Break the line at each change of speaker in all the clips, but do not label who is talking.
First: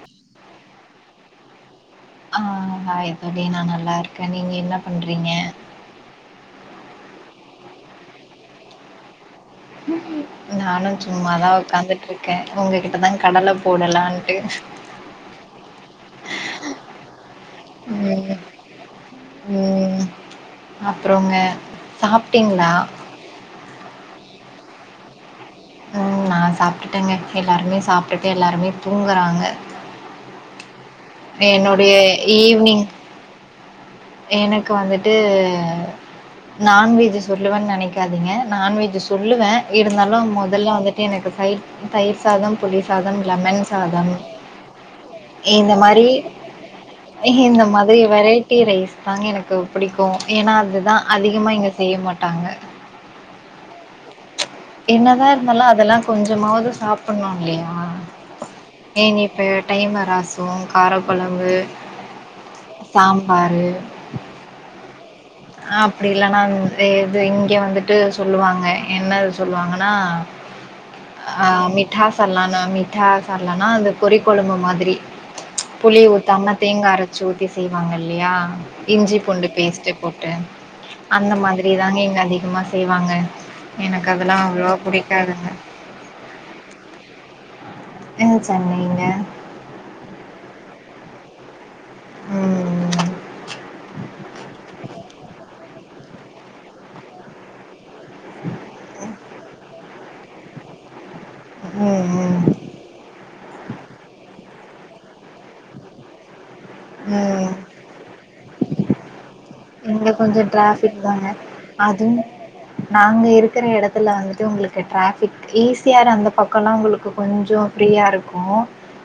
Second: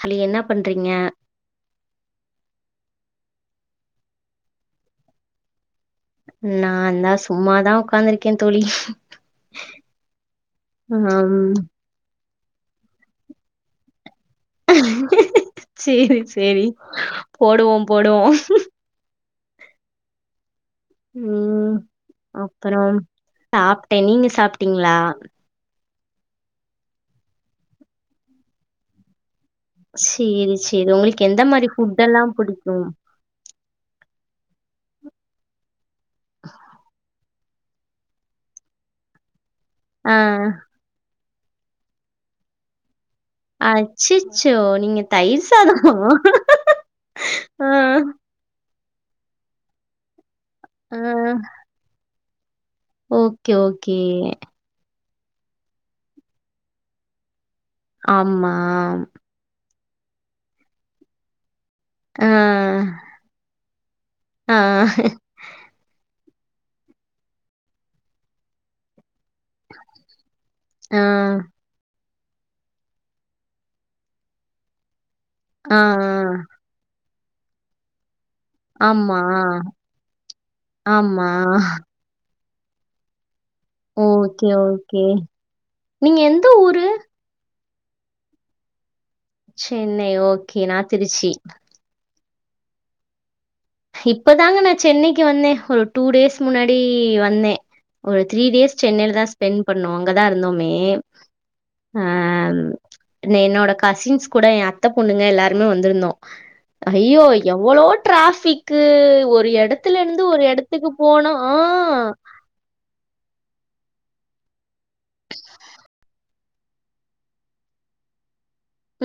Allow என்ன பண்றீங்க
ஆ ஆய் தோழி நா நல்லா இருக்க நீங்க என்ன பண்றீங்க
நாந்தா சும்மாதா உக்காந்துருக்க தோழி
நானு
ஆம்
சும்மாதா உக்காந்துட்ருக் க உங்ககிட்டதா கடல போடலான்‌ ட்டு
சேரி சேரி போடுவோ போடுவோ
ம் ம் அப்புறோங்க
ம்
சாப்டீங்ளா
ட நீங்க சாப்டீங்களா
ம் நா சாப்புட்டுட்டங்க எல்லாருமே சாப்டுட்டு எல்லாருமே தூங்கறாங்க
சேரி சே சேரி உங்களுக்கு எந்த மாரி
என்னுடைய
ஃபுட் எல்லாம்
ஈவ்னிங்
புடிக்கும்
எனக்கு வந்துட்டு நான்வெஜு சொல்லுவனு நெனைக்காதீங்க நான்வெஜு சொல்லுவ
ஆ
இருந்தாலு மொதல்ல வந்துட்டு எனக்கு தயிர் தயிர் சாதோ புளி சாதம் லெமன் சாதம்
அச்சச்சோ நீங்க தயிர்
இந்த
சாதமா
மாரி இந்த
ஆ
மாரி வெரைட்டி ரைஸ் தாங்க எனக்கு புடிக்கு ஏன்னா அதுதா
ஆ
அதிகமா இங்க செய்ய மாட் ட்டாங்க
ஓகே ஓகே
என்னதா இருந்தாலு அதல்லா கொஞ்சமாவது சாப்பண்ணு இல்லிங்
ஆமாம்
டைம ரசோ காரகொழம்பு
ஆ
சாம்பாரு
ஆ
அப்டின் இல்லன்னா இது இங்க வந்துட்டு சொல்லுவாங்க என்ன சொல்லுவாங்கன்னா
ஆ
அ மிட்டாஸ் சால்னான்னா மிட்டா சால்னான்னா அந்த கொறி கொழ்பு மாதிரி
ஆ
புளி ஊத்தாம தேங்கா அர ச்சு ஊத்தி செய்வாங்க இல் லியா இஞ்சி
ஆமா
பூண்டு பேஸ்ட்டு போட்டு
ஆமா
அந்த மாதிரி தாங்க எங்க அந்த இ அதிகமா செய்வாங்க ஏன்னா
ஓகே ஓகே நீங்க எந்த ஊரு
ஆ சென்னைங்க
சென்னை ஓகே நா திருச்சி
ஓ
இப்பதாங்க நா சென்னைக்கு வந்த ஒரு டூ டேஸ் முன்னாடி வந்தே ஒரு த்ரீ டேஸ் சென்னைலதா ஸ்பென் பண்ணுவாங் அங்கதா இருந்தோமே
ம்
ஆ
ம்
நே என்னோட கசின்ஸ் கூட எ அத்த பொண்ணுங்க எல்லாருமே வந்துருந்தோ அ‌ய்யோ
ம் ம்
எவ்வளோ டிராஃபிக் க்கு ஒரு எடத்துல
இங்க
இருந்து ஒரு
கொஞ்சோ
எடத்துக்கு
டிராஃபிக்
போனோ ஆ
ங்க இருக்குற எடத்துல வந்துட்டு உங்களுக்கு ட்ராஃபிக் ஈசியாரு அந்த பக்கோல்லா உங்களுக்கு கொஞ்சோ ஃப்ரீயா இருக்கு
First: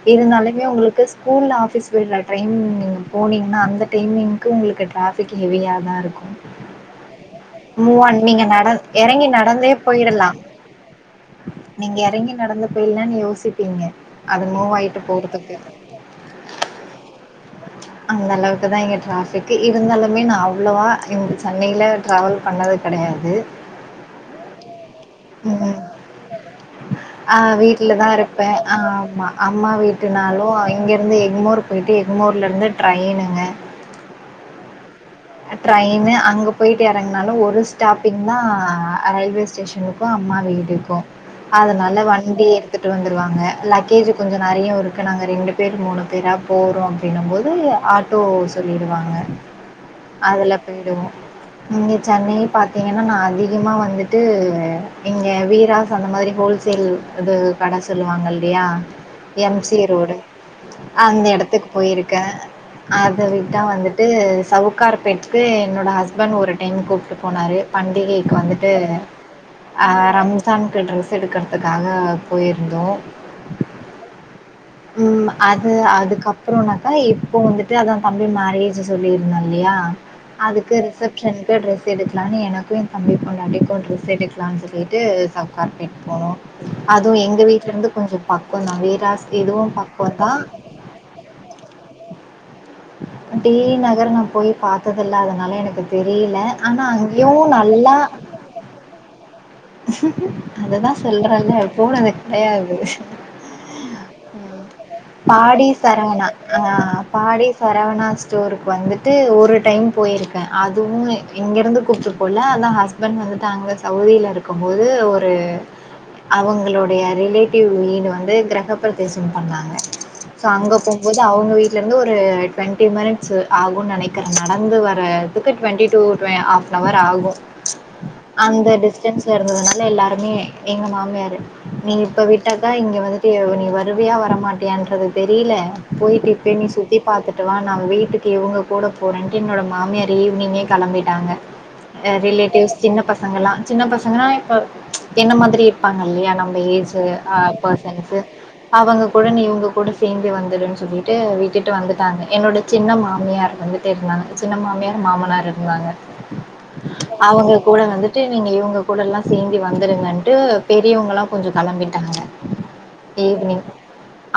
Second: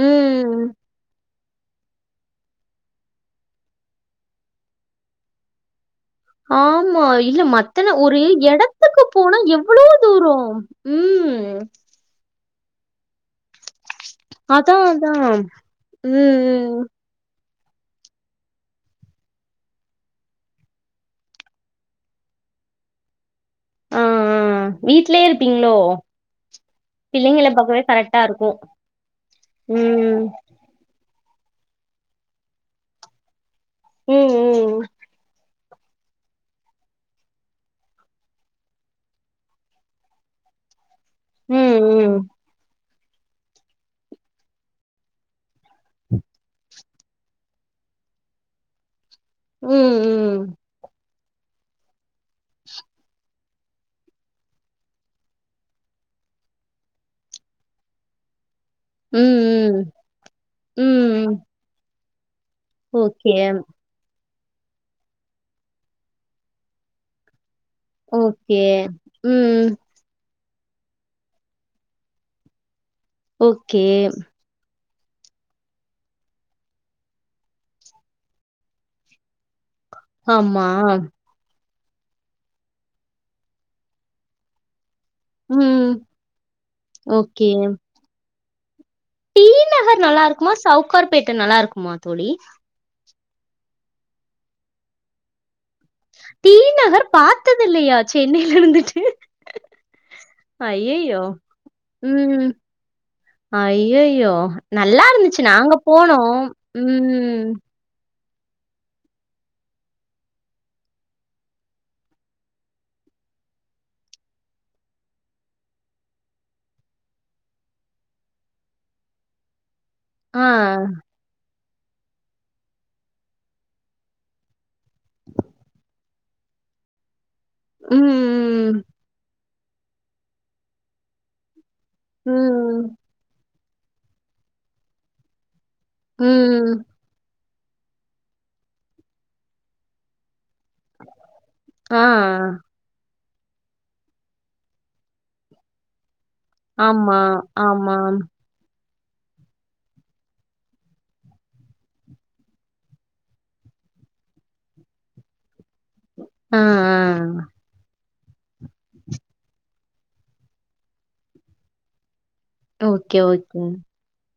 ம்.
இருந்தாலுமே உங்களுக்கு ஸ்கூல்லா ஆபீஸ் விடுற டைமா டைம் நீங்க போனீங்கன்னா அந்த டைமிங்க்கு உங்களுக்கு ட்ராஃபிக் ஹெவியாதா இருக்
ஆமா இல்ல மத்தன ஒரே
நீங்க நட
எடத்துக்கு
எறங்கி
போனா
நடந்தே
எவ்வளோ
போயிடலா
தூரோ ம்
இப்பேல்லாநீ யோசிப்பீங்க அது மூவ்
அதா
ஆயிட்டு
அதா
போறதுக்கு
உ உ உ
அந்த அளவுக்குதா இங்க டிராஃபிக்கு இருந்தாலுமே நா அவ்வளவா இங்க சென்னைல ட்ராவல் பண்ணது கெடையாது
ஆ ஆ ஆ வீட்லே இருப்பீங்ளோ
ம் ஆ
பிள்ளைங்கள பாக்கவே
வீட்டுலதா
கரெக்டா
இருப்பே
இருக்கு
ஆ ஆமா அம்மா
ம்
வீட்டுனாலு இங்கருந் ந்து எக்மோர் போய்ட்டு எக்மோர்ல இருந்து ட்ரெய்னுங்க
உ உ உ
ட்ரெயினு அங்க போயி்ட்டு எறங்குனாலு ஒரு ஸ்டாப்பிங் தா ரயில்வே ஸ்டேஷனுக்கு அம்மா வீடுக்கு அதனால
ம்
வண்டிய த்துட்டு வந்துருவாங்க லக்கேஜ் கொஞ்சோ நிறையா இருக்கு நாங்க ரெண்டு பேர் மூணு பேரா போறோனா அப்டீனும்போது ஆட்டோ சொல்லிருவாங்க
உ உ
இங்க சென்னை பாத்தீங்கன்னா நா அதிகமா வந்துட்டு இங்க வீராஸ் அந்த மாத்ரி ஹோல்சேல் இது கட சொல்லுவாங்கள் ளயா எம் சி
ம்
ரோடு அந்த
ம்
எடத்துக்கு போயிரு க்க அத
ஓகே
விட்டா வந்துட்டு சவ் சவ்கார் பேட்டுக்கு என்னோட ஹஸ்பண்ட் ஒரு டைம் கூப்ட்டு போனாரு பண்டிகைக்கு
ஓகே
வந்துட்டு
ம்
ஆ ரம் ஸானுக்கு ட்ரெஸ் எடுக்கறதுக்காக போயிருந்தோ
ஓகே
உ அது அதுக்கப்றோனாக்க இப்போ வந்துட்டு அதா தம்பி மேரேஜ் சொல்லிருந்தேன் ல்லியா
ஆமா
அதுக்கு ரிசப்ஷனுக்கு ட்ரெஸ் ஸ் எடுக்லானு எனக்கு எ தம்பிபொண்டாடிக்கு டிரெஸ் எடுக்கலானு சொல்லிட்டு டு
ம்
செளகார்பேட் போனோ அதூ எங்க வீட்லருந்து கொஞ்சோ பக்கோந்தா வீ
டீ நகர் நல்லா இருக்குமா சவுகார்பேட்ட நல்லா இருக்குமா தோழி
டி நகர் நா போய் பாத்ததில்ல அதனால எனக்கு தெரியல.
டீ
ஆனா
நகர்
அங்கேயும் நல்லா
பாத்ததில்லயா சென்னைல இருந்துட்டு
அதுதான்
ஐய்யய்யோ
சொல்றேன்ல
உ
போனது கிடையாது.
ஐய்யய்யோ நல்லா இருந்துச்சு
பாடி
நாங்க போனோ
சரவணா ஆ
உ
பாடி சரவணா ஸ்டோருக்கு வந்துட்டு ஒரு டைம் போயிருக்கே அதுவு இங்கேர்ந்து கூப்ட்டு போல ஆனா ஹஸ்பண் வந்துட்டு அங்க சவுதில இருக்கும்போது ஒரு அவங்ளுடைய ரிலேடிவ் வீடு வந்து கிரக பிரவேசம் பண்ணாங்க சோ அங்க
ஆ
போம்போது அவுங்க வீட் லந்து ஒரு ட்வெண்டி மனிட்ஸ்ஸு ஆகுனு நெனைகிற நடந்து வர துக்கு டுவெண்டிடூ ஆப்னவர் ஆகு அந்த
ம்,
டிஸ்டன்ஸ்ல உங்கனால எல்லாருமே எங்க மாமியாரு நீ இப்ப விட்டாக்கா
ம்,
இங்க வந்துட்டு ஏவு நீ வருவியா வரமாட்டியான்றது தெரியில போயிட்டு இப்பயே நீ
ம்.
சுத்தி பாத்துட் ட்டு வா நாங் வீட்டுக்கு இவங்க கூட போறன்டு என்னோட மாமியாரு ஈவ்னிங்கே கெளம்பிட்டாங்க
ஆ,
ரிலேட்டிவ்ஸ் சின்ன பஸ் பசங்ளா சின்ன பசங்கனா இப்ப என்ன மாதிரி இருப்பாங்க இல்லியா நோ அந்த ஏசு
ஆமா,
அ
ஆமா.
போசன்ஸ்சு அவங்கக் ஒடனே இவுங்க கூட சேந்து வந்துருன் சொல்லிட்டு விட்டுட்டு வந்துட்டாங்க என்னோட சின்ன மாமியார் வந்துட்டே இருந்தாங்க சின்ன மாமியார் மாமனாரு வந்தாங்க
ஆ, ஆ.
அவங்க கூட வந்து ட்டு நீங்க இவங்க கூட எல்லா சேந்து வந்துருங்கன்ட்டு பெரியவங்கல்லா கொஞ்சோ கெளம்பிட்டாங்கங்க
ஓகே ஓகேங்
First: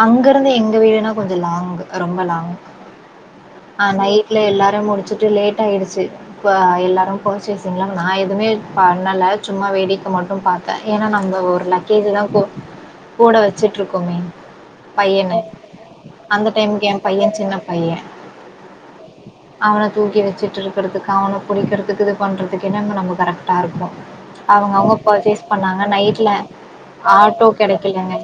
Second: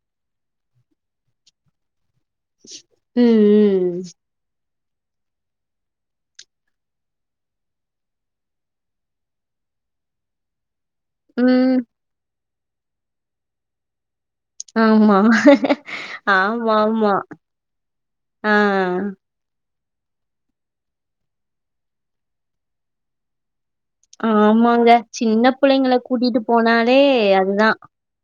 அங்க இருந்து எங்க வீடுனா கொஞ்ச லாங் ரொம்ப லாங்
ம் ம்
எல்லா முழுச்சுட்டு லேட் ஆயிடுச்சு எல்லாரும் போர்ச்சேசிங்ளா நா எதுமே பண்ணல சும்மா வேடிக்க மட்டும் பாத் த ஏனா நம்ப
ம்.
ஒரு
ம்.
லக்கேஜுதா கொ கூட வெச்சுட்ருக்கோமே
ஆமா
அந்த டைமுக்கு எ
ஆமாமா
பைய சின்ன
ஆ
அவன தூக்கி வெச்சுட்டு இருக்குறதுக்கு அவன புடிக்கினுறதுக்கு இது பண்ணுறதுக்கு என்ன இங்க நம்ம கரெக் க்டா இருக்கு அவங்க
ஆமாங்க.
அவங்க
சின்ன
பர்ச்சேஸ் பண்ணாங்க
புள்ளைங்கள
நைட்ல
கூட்டிட்டு போனாலே
ஆட்டோ
அதுதான்.
கெடைக்கல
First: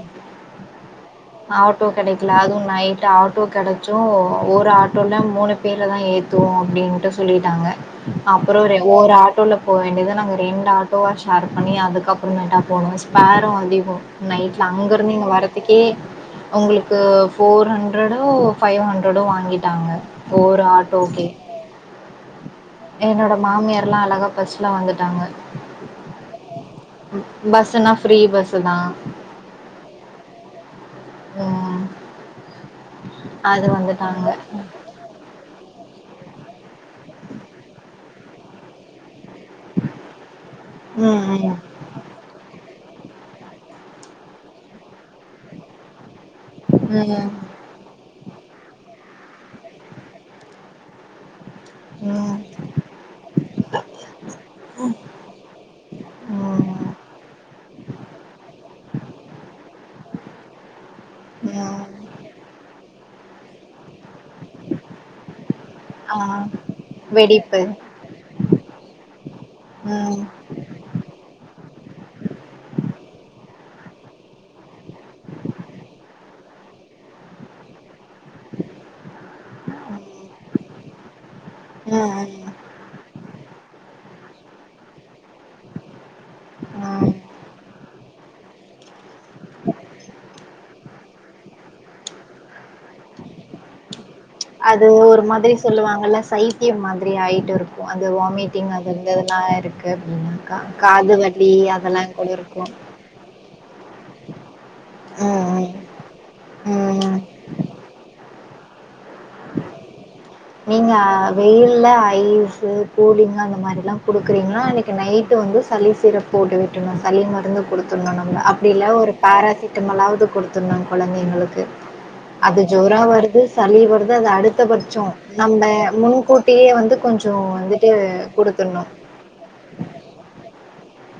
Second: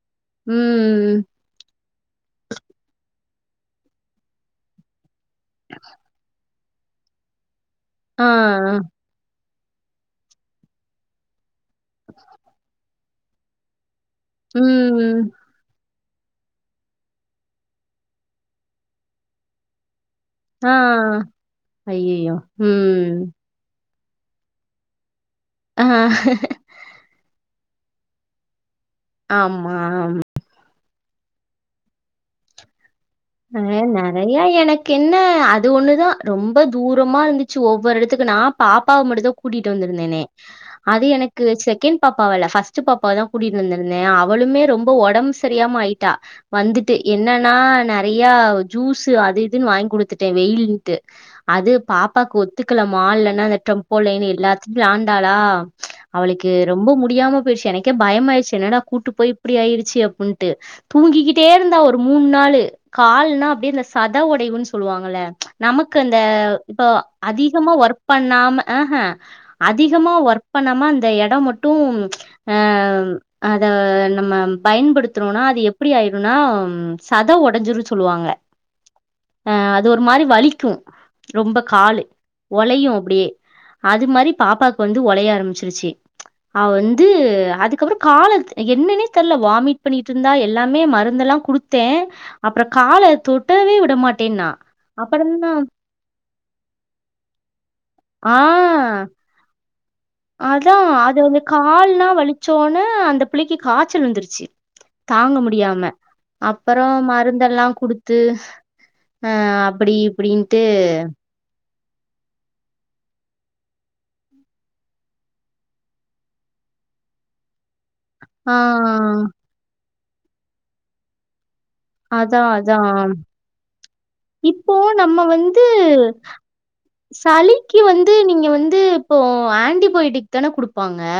ம்.
ஆட்டோ கெடைகாகல அதுவு நைட்டு ஆட் போ கெடச்சோ ஒரு ஆட்டோலம் மூணு பேர்லதா ஏத்துவோம் அப்டின்ட்டு சொல்லிட்டாங்க
ஆ.
அப்பறோ ரெ ஒரு ஆட் ஆட்டோல போக வேண்டியது நாங்க ரெண்டு ஆட்டோவா ஷேர்ப் பண்ணி அதுக்கப்பற மேட்டா போணுஸ் பேரோ அதிகோ நைட்ல அங்க இருந்து இங்க
ம்.
வறதுக்கே உங்குளுக்கு போர் ஹண்ரடோ ஃபைவ் ஹண் ரடோ வாங்கிட்டாங்க ஒரு
ஆ
ஆட்டோக்கே.
அய்யய்யோ உ
இதுலா அழகாக பஸ்ல வந்துட்டாங்க
ஆ
பஸ்ஸுனா ஃப்ரீ பஸ்ஸு தா
ஆமா ஆமா
ஆ
அ நெறையா எனக்கு என்ன அது ஒண்ணுதா ரொம்ப தூரமா இருந்துச்சு ஒவ்வொரு எடத்துக்கு நா பாப்பாவ மட்டுந்தா கூட்டிட்டு வந்துருந்தேனே அது
ம்,
எனக்கு
ம்.
செகண்ட் பாப்பாவல்ல ஃபஸ்ட்டு பாப் பாவதா கூட்டிட் வந்திருந்தே அவளுமே ரொம்ப ஒடம்பு சரியாம ஆய்ட்டா வந்துட்டு
ம்.
என்னனா நே யா ஜூசு அது இதுனு வாங்கி குடுத்துட்டே வெயிலுன்டு அது பாப்பாக்கு
ம்.
ஒத்துக்கல மாள்லனா அந்த ட்ரெம்போ லைன் எல்லாத்லயு விளாண்டாளா அவளுக்கு
ம்.
ரொம்ப முடியாம போய்டுச்சு எனக்கே பயமாய்ருச்சு என்னடா கூட்டுபோய் இப்டி ஆயிடுச்சே அப் உண்ட்டு தூங்கிக்கிட்டே இருந்தா ஒரு
ம்.
மூணு நாள்ளு கால்னா அப்டியே இந்த சாத் ஒடைவுனு சொல்லுவாங்கள ச் நமக்கு அந்த
ஆ.
இப்ப
வெடிப்பு.
அதிகமா ஒர்க் பண்ணாம அஹே அதிகமா
ம்.
ஒர்க் பண்ணாம அந்த எடோ மட்டு ஆ இத நம்ம பயன்படுத்துரோனா அது எப்டி ஆய்ருனா சத ஒடஞ்சுரு சொல்வாங்க அ அது ஒரு மாரி வலிக்கு ரொம்ப காலு
ம், ம்.
ஒளையு அப்டியே அது மாரி பாப்பாக்கு வந்து ஒலைய ஆரம்ச்சிருச்சு அவ வந்து
ம்.
அதுக்கப்றோ கால எட்து என்னனே தெர்ல வாமிட் பண்ணிட்டு இருந்தா எல்லாமே மருந் ந்தெல்லா குடுத்தே அப்றோ கால தொடவே விடமாட்
அது ஒரு மாதிரி சொல்லுவாங்கல்ல சைத்தியோ மாதிரி ஆயிட்டு இருக்கும் அந்த
ஆ
வாமிட்டிங் அந்ததெல்லா இருக்கு அப்டின்னாக்கா.
அதா
காது
அது வந்து
வலி
கால்லா
அதெல்லாம் கூட இருக்கும்.
வழிச்சோன அந்த புள்ளைக்கு காச் சல் வந்துருச்சு தாங்க
ம்,
முடியாம அப்பறோ
ம். ம்.
மருந்தெல்லா குடுத்து ஆ அப்பிடி
நீங்க வெயில் ல்ல ஐஸு கூலிங்க் அந்த மாரில்லா குடுக்குறீங்னா அன்னைக்கு நைட்டு வந்து சளி சிரப் போட்டு விட்ரனு சளி மருந்து குடுத் துர்னு நம்ம
ஆ
அப்டி இல்ல ஒரு பேராசிட்டமாலாது இது குடுத்துர்னு கொழந்தைங்களுக்கு
அதா
அது
அதா
ஜொற வருது சளி வருது அது அடுத்த
இப்போ
பட்சொ
நம்ம வந்து சளிக்கு
வந்துட்டு
வந்து நீங்க வந்து
குடுத்துடணும்.
இப்போ ஆன்டிபயோட்டிக் தானெ குடுப்பாங் க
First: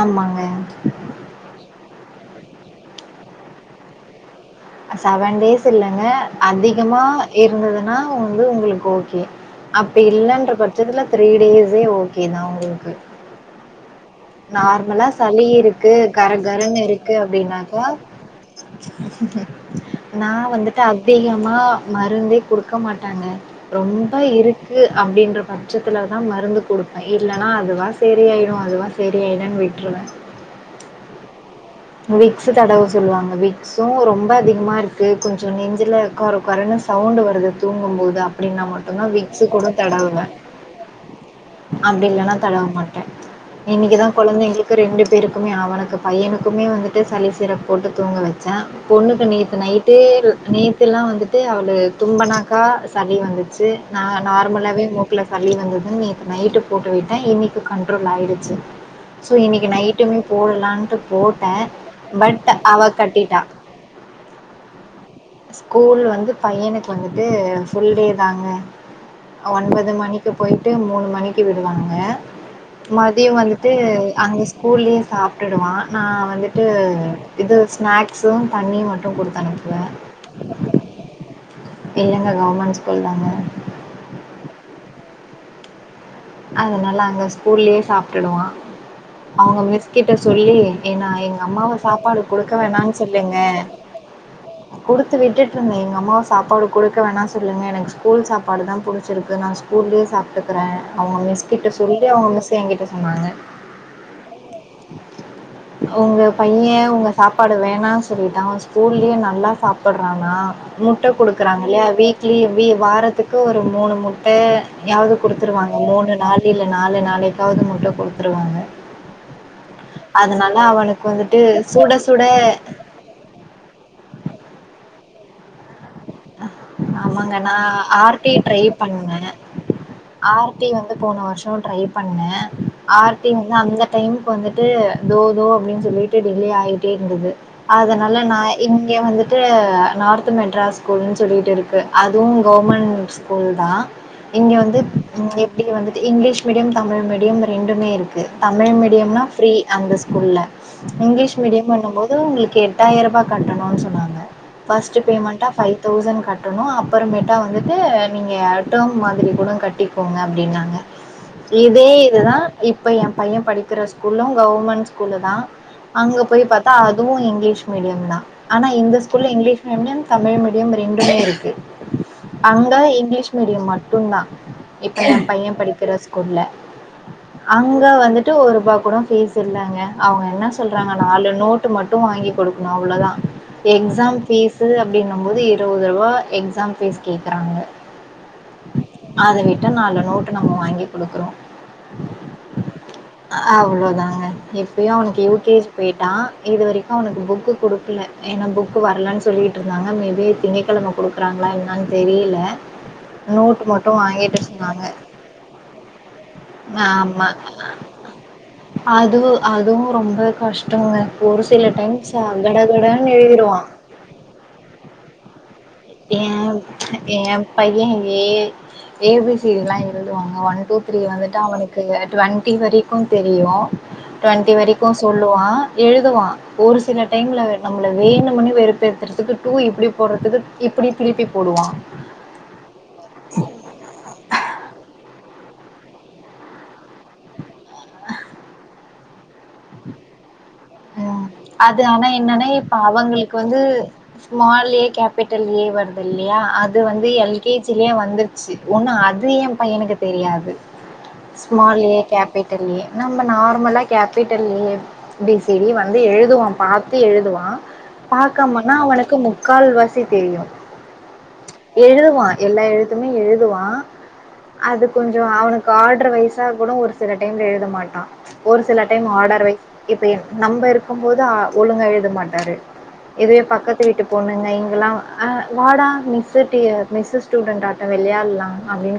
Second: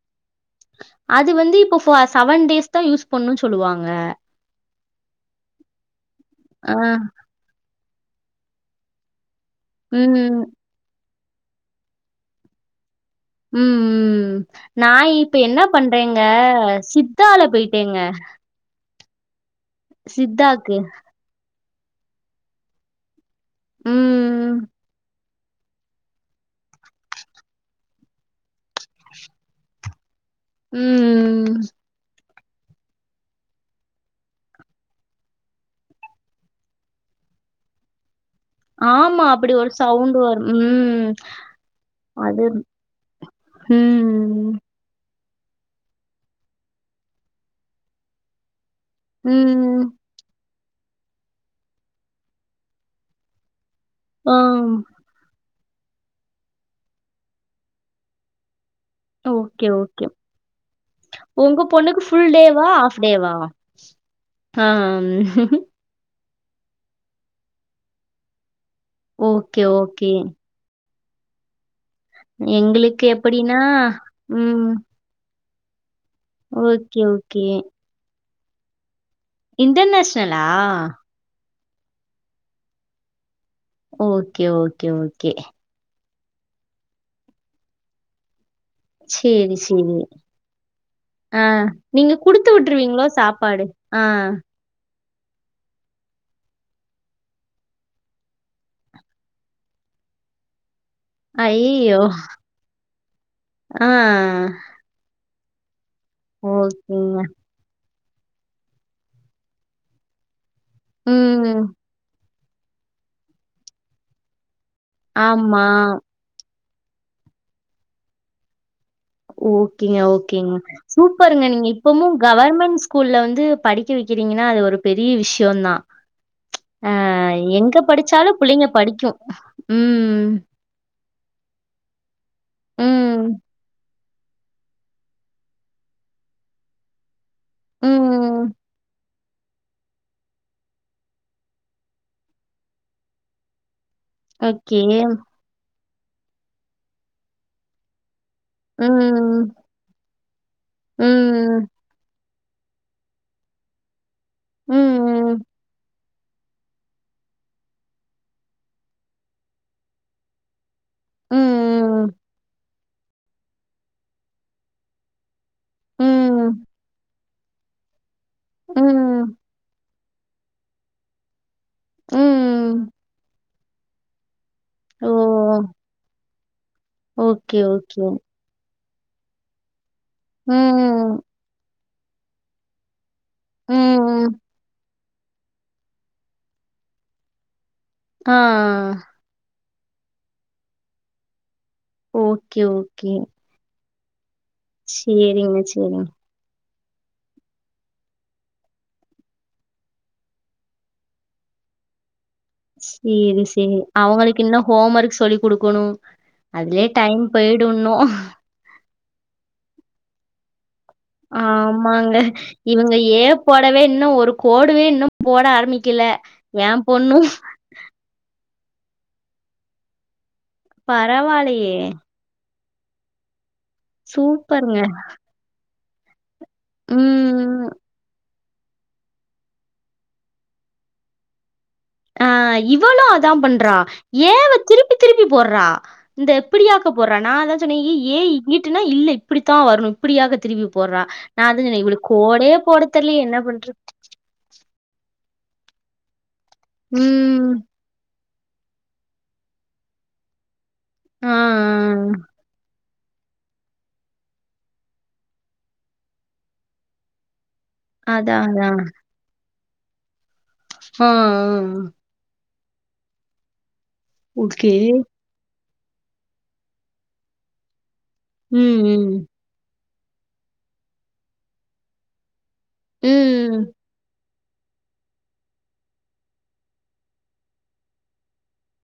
ஆமாங்க
அது வந்து இப்ப ஃபாஸ் செவன் டேஸ் தா யூஸ் பண்ணு சொல்லுவாங்க
செவன் டேஸ் இல்லங்க
ஆ.
அதிகமா இருந்தது னா வந்து உங்களுக் ஓகே அப்டி
ம்.
இல்லன்ற பட்சத்துல த்ரீ டேஸே ஓகே தா உங்ளுக்கு
ம் ம் நா இப்ப
சளி
என்ன
இருக்கு
பண்றேங்க
கரகரன்னு
சித்தால போயிட்டேங்க
ச நா
சித்தாக்கு.
வந்துட்டு அதிகமா மருந்தே குடுக்க மாட்டாங்க ரொம்ப
ம்.
இருக்கு அப்டின்ற பட்சத்துல தா மருந்து குடுப்பெ இல்லனா அதுவா செரியாயிரு அதுவா செரியாயிடுன் விட்ருவே
ம் ம் ம்
விக்ஸு தடவ சொல்லுவாங்க விக்ஸு ரொம்ப அதிகமா இருக்கு கொஞ்சொ நெஞ்சுல கொர கொரன்னு சவுண்டு வருது தூங்கும்போது அ ப்டின்னா மட்டுந்தா
ஆமா.
விக்ஸு
அப்படி
கூட
ஒரு சவுண்ட்
தடவுவ
வரும். ம்.
அப்டி இல்லன்னா
அது
தடவ மாட்டெ இன்னக்கிதா
ம்.
கொழந்தைங்களுக்கு ரெண்டு பேருக்குமே அவனுக்கு பையனு க்குமே வந்துட்டு சளி சிரப் போட்டு தூங்க வச்ச பொண்ணுக்கு நேத்து
ம்.
நைட்டே நே த்துல்லா வந்துட்டு அவளு தும்பனாக்கா சளி வந்துச்சு ந
ஆ.
நார்மலாவே மூக்குல சளி வந்த துன்‌ நேத்து நைட்டு போட்டு விட்டெ இன்னைக்கு கண்ட்ரோல் ஆயிடுச்சு சோ
ஓகே,
இன்னைக்கு
ஓகே.
நைட்டுமே போடலான்ட்டு போட்
உங்க பொண்ணுக்கு ஃபுல் டேவா ஆஃப் டேவா ஆ
ஸ்கூல் வந்து பையனுக்கு வந்துட்டு ஃபுல் டே தாங்க
ஓகே,
ஒன்பது
ஓகே.
மணிக்கு போயிட்டு மூணு மணிக்கு விடுவாங் க‌
எங்களுக்கு
மதிய
எப்படின்னா
வந்துட்டு அங்க
ம்
ஸ்கூல்லயே சாப் ட்டுடுவா நா வந்துட்டு
ஓகே ஓகே
இது ஸ்நேக் ஸும் தண்ணி மட்
இன்டர்நேஷ்னலா
இல்லங்க கவர்மெண்ட் ஸ்கூல் தாங்க
ஓகே ஓகே ஓகே
அதனால அங்க ஸ்கூல்லயே சாப்டுடுவா
சரி,
அவங்க
சரி.
மிஸ்கிட்ட சொல்லி ஏன்னா எங்க
ஆ
அம்மாவ
நீங்க
சாப்பாடு
குடுத்து
குடுக்க வேணான்
விட்டுருவீங்களோ
சொல்லுங்க
சாப்பாடு? ஆ.
குடுத்து விட்டுட்ருந்த எங்க அம்மாவு சாப்பாடு குடுக்க வேணான் சொல்லுங்கள் எனக்கு ஸ்கூல் சாப்பாடுதா புடுச்சுருக்கு நா ஸ்கூல்லியே சாப்புட்டுக்குற அவங்க மிஸ் கிட்ட சொல்லி
அய்யய்யோ!
அவங்க மிஸ் எங்கிட்ட சொன்னாங்க
ஆ
உங்க பைய உங்க
ஓகேங்க.
சாப்பாட வேணாஸ் சொல்லிட்டா அவ ஸ்கூல்லியே நல்லா சாப்பறானா முட்ட குடுக்குறாங்க
ம்.
இல்லையா வீ கீ வீ வாரத்துக்கு ஒரு மூணு முட்ட யாவது
ஆமா.
குடுத்துருவாங்க மூணு நாளில நாலு நாளைக்காவது முட்ட குடுத்துருவாங்க
ஓகேங்க ஓகேங்
அதனால அவனுக்கு வந்துட்டு
சூப்பருங்க நீங்க
சுட
இப்பமு
சுட
கவர்மெண்ட் ஸ்கூல்ல வந்து படிக்க வெக் க்கிறீங்கன்னா அது ஒரு பெரிய விஷ்யோந்தா அ
ஆமாங்க நான்
எங்க
ஆர்
படிச்சாலு
டி ட்ரை
புள்ளைங்க படிக்கு
பண்ணேன்
ம்
ஆர் டி வந்து போன வருஷோ ட்ரை பண்ண
ம்.
ஆர்டிங் தா அந்த டைமுக்கு வந்துட்டு தோ தோ அப்டின் சொல்லிட்டு டிலே ஆயிட்டே இருந்தது அதனால நா
ம்.
இங்கே வந்துட் இது நார்த்து மெட்ராஸ் ஸ்கூல்ன்னு சொல்லிகிட்டு இருக்கு அதுவு கவர்மெண்ட் ஸ்கூல்தா இங்க வந்து
ஓகே.
இங் எப்டி வந்து இங்லீஷ் மீடியம் தமிழ் மீடியம் ரெண்டுமே இருக் கு தமிழ் மீடியம்னா ஃப்ரீ
ம்,
அந்தஸ் குள்ள இங்லீஷ்
ம்,
மீடியண்ணும் போது உங்களுக் எட்டாயிரூபா கட்டணுன் சொன்னாங்க
ம்,
ஃபஸ்ட்டு
ம்,
பேமெண்டா ஃபைவ் தௌசண் கட்டணு அபுறமேட்டா வந்துட்டு நீங்க டோம் மாதிரி கூட கட்டிகோங்க அப்டினாங்க இதே இதுதா இப் இப்ப எ பைய படிக்கிற ஸ்கூலு கவர்மெண்ட் ஸ்கூலு தா அங்க போய்
ம்,
பாத்தா அதுவு இங் லீஷ் மீடியோந்தா ஆனா இந்த ஸ்கூல்ல
ம்,
English medium Tamil medium ரெண்டுமே இருக்கு அங்க
ம்.
இங்லீஷ் மீ யம் மட்டுந்தா இப்ப
ஓ!
எ பையே படிக்கிற ஸ்கூல்ல
ஓகே,
அங்க
ஓகே.
வந்துட்டு ஒருபா கூட ஃபீஸ் இல்லங்க அவங்க என்ன சொல்றாங்க
ம்,
நாலு நோட்டு மட் டூ மட்டு வாங்கி குடுகணு அவ்ளதா எக்ஸாம்
ம்.
ஃபீசு அப் போது இருவது ரூபா எக்ஸாம் ஃபீஸ் கேக்றாங்க
ஆ ஆ ஆ
டா நாலு நோட்டு நம்ம வாங்கி குடுக்குறோ
ஓகே ஓகே
அவ்ளோதாங்க. இப்பயு அவனுக்கு யூ கே
சரிங்க,
ஜி
சரிங்க.
போய்ட்டா இதுவரை அவனுக்கு புக்கு குடுகல ஏனா புக்கு வரலனு சொல்லிட்ருதாங்க இல்ல மேபி திங்கக்கெழம குடுக்குறாங்களா என்னானு தெரில
செரி செரி அவங்களுக்கு இன்னு
சொன்னாங்க.
ஹோம் ஒர்க் சொல்லி்குடுக்கணு அதுலே டைம் போய்டு இன்னு
அதுவ் அதுவு ரொம்ப கஷ்
ஆமாங்க இவங்க
கடகடன்னு
ஏ
எழுதிருவான்
போடவே இன்னு ஒரு கோடுவே இன்னு ட ஆரமி
ஏ ஏ பையே ஏ ஏ பி சி டிலா எழுதுவா ஒன் டூ த்ரீ வந்துட்டு
பரவாயில்லையே!
அவனுக்கு டுவெண் டீ வரைக்கு தெரியு டுவெண்டி
சூப்பருங்க.
வரைக்கு சொல்லுவா எழுதுவா ஒரு சில டைம்ல அவே
ம்.
நம்ள வேணு முணே வெறுப்பேத்துறதுக்கு டூ இப்டி போட்றதுக்கு இப்பிடி திருப்பி போடுவா
ஆ இவளு அதா பண்றா ஏவ திருப்பி திருப் பி போர்றா இந்த இப்பிடியாக்க போர்றா நா அதா சொன்னே எ ஏ இங்கிட்டுனா இல்ல இப்பிடிதா வர்னு இப்பிடியாக திருப்பி போர்றா
ம்
நா அத
அது
சொன்னே இவளு
ஆனா என்னன்னா
கோடே
இப்ப
போட தெர்லயே
அவங்களுக்கு
என்ன பண்ற
பிட்டல் ஏ வருதுல் லயா அது வந்து எல்
ம்
கே ஜி லயே வந்துரு ச்சு உன்னு அது எ பையனுக்கு தெரியாது
ஆ ஆ
ஸ்மால் ஏ கேப்பிட்டல் ஏ நம்ம நார்மலா capital A B C D வந்து எழுதுவா பாத்து எழுதுவா
அதா அதா
பாக்கமனா அவனுக்கு மு க்கால் வாசி தெரியு
ஆ ஆ ஆ
எழுதுவான் எல்லா எழுத்துமே எழுதுவா
ஓகே
அது கொஞ்சொ அவனுக் காட்ர வைஸா கூட ஒரு சில டைம்ல எழுத மாட்டா ஒரு சில
ம்
டைம்
ம்
ஆடர் வைஸ் இப்பயா நம்ப இருக்கம்போது அ ஒழுங்கா எழுத மாட்டாரு இதுவே
ம்
பக்கத்து வீட்டு பொண்ணு அங்க இங்கல்லா அ வாடா மிஸ்ஸு டி மிஸ்ஸு ஸ்டூடென்ட் ஆட்ட வெள்யால்லா அப்டின்